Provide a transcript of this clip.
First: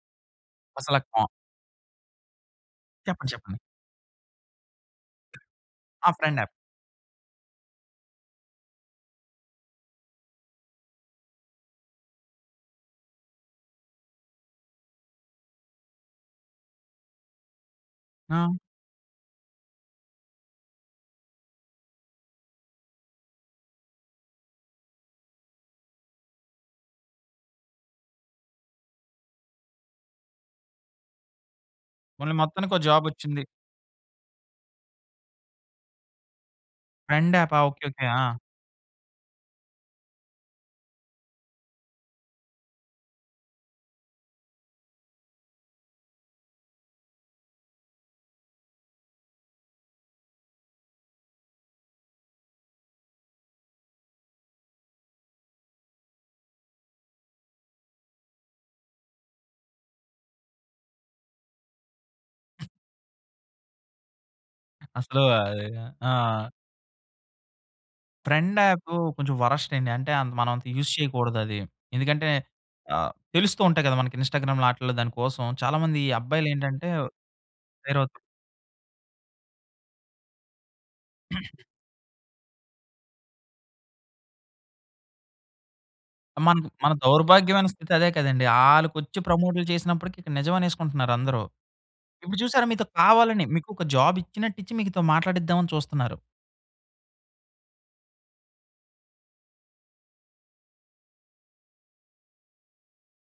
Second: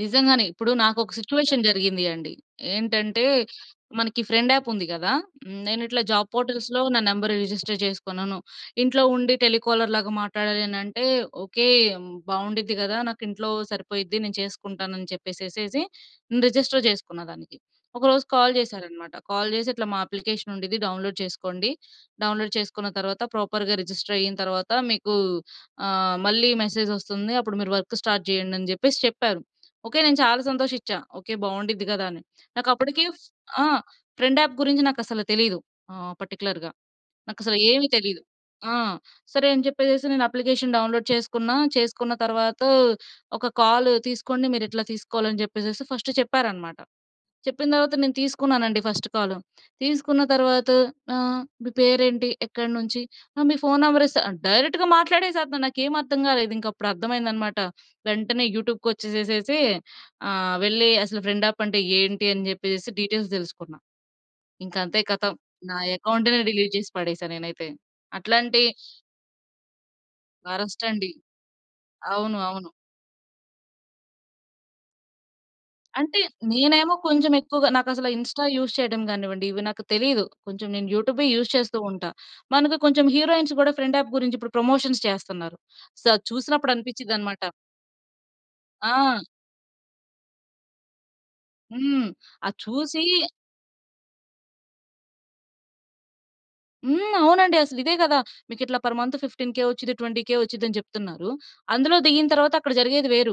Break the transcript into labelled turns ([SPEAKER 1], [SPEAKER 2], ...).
[SPEAKER 1] నిజంగానే ఇప్పుడు
[SPEAKER 2] అసల ఆ
[SPEAKER 1] నాకొక
[SPEAKER 2] కోన
[SPEAKER 1] సిట్యుయేషన్ జరిగింది అండి. ఏంటంటే,
[SPEAKER 2] చెప్పండి, చెప్పండి.
[SPEAKER 1] మనకి ఫ్రెండ్ యాప్ ఉంది గదా! నేను ఇట్లా
[SPEAKER 2] ఆ
[SPEAKER 1] జాబ్
[SPEAKER 2] ఫ్రెండ్ యాప్.
[SPEAKER 1] పోర్ట్‌ల్స్‌లో నా నంబర్ రిజిస్టర్ చేసుకున్నాను. ఇంట్లో ఉండి టెలికాలర్‌లాగా మాట్లాడాలి అనంటే ఓకే. బావుండిద్ది గదా! నాకు ఇంట్లో సరిపోయిద్ది నేను చేసుకుంటాను అని చెప్పేసేసేసి రిజిస్టర్ చేసుకున్న దానికి. ఒకరోజు కాల్
[SPEAKER 2] ఆ!
[SPEAKER 1] జేశారనమాట. కాల్ చేసి "ఇట్లా మా అప్లికేషన్ ఉండిద్ది డౌన్‌లోడ్ చేసుకోండి. డౌన్‌లోడ్ చేసుకున్న తర్వాత ప్రాపర్‌గా రిజిస్టర్ అయిన తర్వాత మీకు ఆహ్, మళ్ళీ మెసేజ్ ఒస్తుంది అప్పుడు మీరు వర్క్ స్టార్ట్ జేయండి" అని జెప్పేసి చెప్పారు. ఓకే నేను చాలా సంతోషిచ్చా. ఓకే బావుండిద్ది గదా! అని
[SPEAKER 2] పోన్లే మొత్తానికి ఓ
[SPEAKER 1] నాకప్పుడుకి ఫ్
[SPEAKER 2] జాబొచ్చింది.
[SPEAKER 1] ఆ! ఫ్రెండ్ యాప్ గురించి నాకసలు తెలీదు ఆహ్, పర్టిక్యులర్‌గా.
[SPEAKER 2] ఫ్రెండ్
[SPEAKER 1] నాకసలు
[SPEAKER 2] యాపా ఆ! ఓకే,
[SPEAKER 1] ఏమి
[SPEAKER 2] ఓకే.
[SPEAKER 1] తెలీదు
[SPEAKER 2] ఆ!
[SPEAKER 1] ఆ! సరే అని చెప్పేసేసి నేను అప్లికేషన్ డౌన్‌లోడ్ చేసుకున్నా. చేసుకున్న తర్వాత ఒక కాల్ తీసుకోండి మీరిట్లా తీసుకోవాలి అని జెప్పేసేసి ఫస్ట్ చెప్పారన్నమాట. చెప్పిన తర్వాత నేను తీసుకున్నానండి ఫస్ట్ కాలు. తీసుకున్న తర్వాత ఆహ్, "మీ పేరేంటి? ఎక్కడినుంచి? ఆహ్, మీ ఫోన్ నంబర్ ఇస్త" డైరెక్ట్‌గా మాట్లాడేసత్తునాడు నాకేమి అర్థం గాలేదు ఇంకప్పుడర్థమైందన్నమాట. వెంటనే యూట్యూబ్‌కొచ్చేసేసేసి ఆహ్, వెళ్లి అసలు ఫ్రెండ్ యాపంటే ఏంటి? అని జెప్పేసేసి డీటెయిల్స్ దెలుసుకున్నా. ఇంక అంతే
[SPEAKER 2] అసలు
[SPEAKER 1] కథం నా అకౌంట్‌నే
[SPEAKER 2] ఆ!
[SPEAKER 1] డిలీట్ చేసి పడేసా నేనైతే.
[SPEAKER 2] ఫ్రెండ్
[SPEAKER 1] అట్లాంటి
[SPEAKER 2] యాప్ కొంచెం వరస్టండీ. అంటే అంత మనం అంత యూజ్
[SPEAKER 1] వరస్టండి.
[SPEAKER 2] చేయకూడదది. ఎందుకంటే
[SPEAKER 1] అవును, అవును.
[SPEAKER 2] ఆహ్, తెలుస్తూ ఉంటాయి గదా! మనకి ఇన్స్‌స్టా‌గ్రామ్‌లో ఆటిల్లో దాని కోసం చాలా మంది
[SPEAKER 1] అంటే
[SPEAKER 2] అబ్బాయిలేంటంటే
[SPEAKER 1] నేనేమో కొంచెం ఎక్కువగా నాకసలు
[SPEAKER 2] వేరెవోలతో
[SPEAKER 1] ఇన్స్‌స్టా యూజ్ చేయడం గానివ్వండి ఇవి నాకు తెలియదు. కొంచెం నేను యూట్యూబే యూజ్ చేస్తూ ఉంటా. మనకు కొంచెం హీరోయిన్స్ గూడా ఫ్రెండ్ యాప్ గురించి ఇప్పుడు ప్రమోషన్స్ చేస్తున్నారు. సో అది
[SPEAKER 2] మన,
[SPEAKER 1] చూసినప్పుడు
[SPEAKER 2] మన
[SPEAKER 1] అనిపించిద్దన్నమాట.
[SPEAKER 2] దౌర్భాగ్యమైన స్థితి అదే కదండీ! ఆళ్ళకొచ్చి
[SPEAKER 1] ఆ!
[SPEAKER 2] ప్రమోట్లు చేసినప్పటికి ఇక్కడ నిజమనేసుకుంటున్నారు అందరూ.
[SPEAKER 1] హ్మ్.
[SPEAKER 2] ఇప్పుడు
[SPEAKER 1] అది
[SPEAKER 2] చూసారా మీతో
[SPEAKER 1] చూసి
[SPEAKER 2] కావాలని మీకు ఒక జాబిచ్చినట్టిచ్చి మీతో మాట్లాడిద్దామని చూస్తున్నారు.
[SPEAKER 1] హ్మ్. అవునండి. అసలు ఇదే గదా! మీకు ఇట్లా పర్ మంత్ 15కే వచ్చిద్ది 20కే వచ్చిద్దని చెప్తున్నారు. అందులో దిగిన తర్వాత అక్కడ జరిగేది వేరు.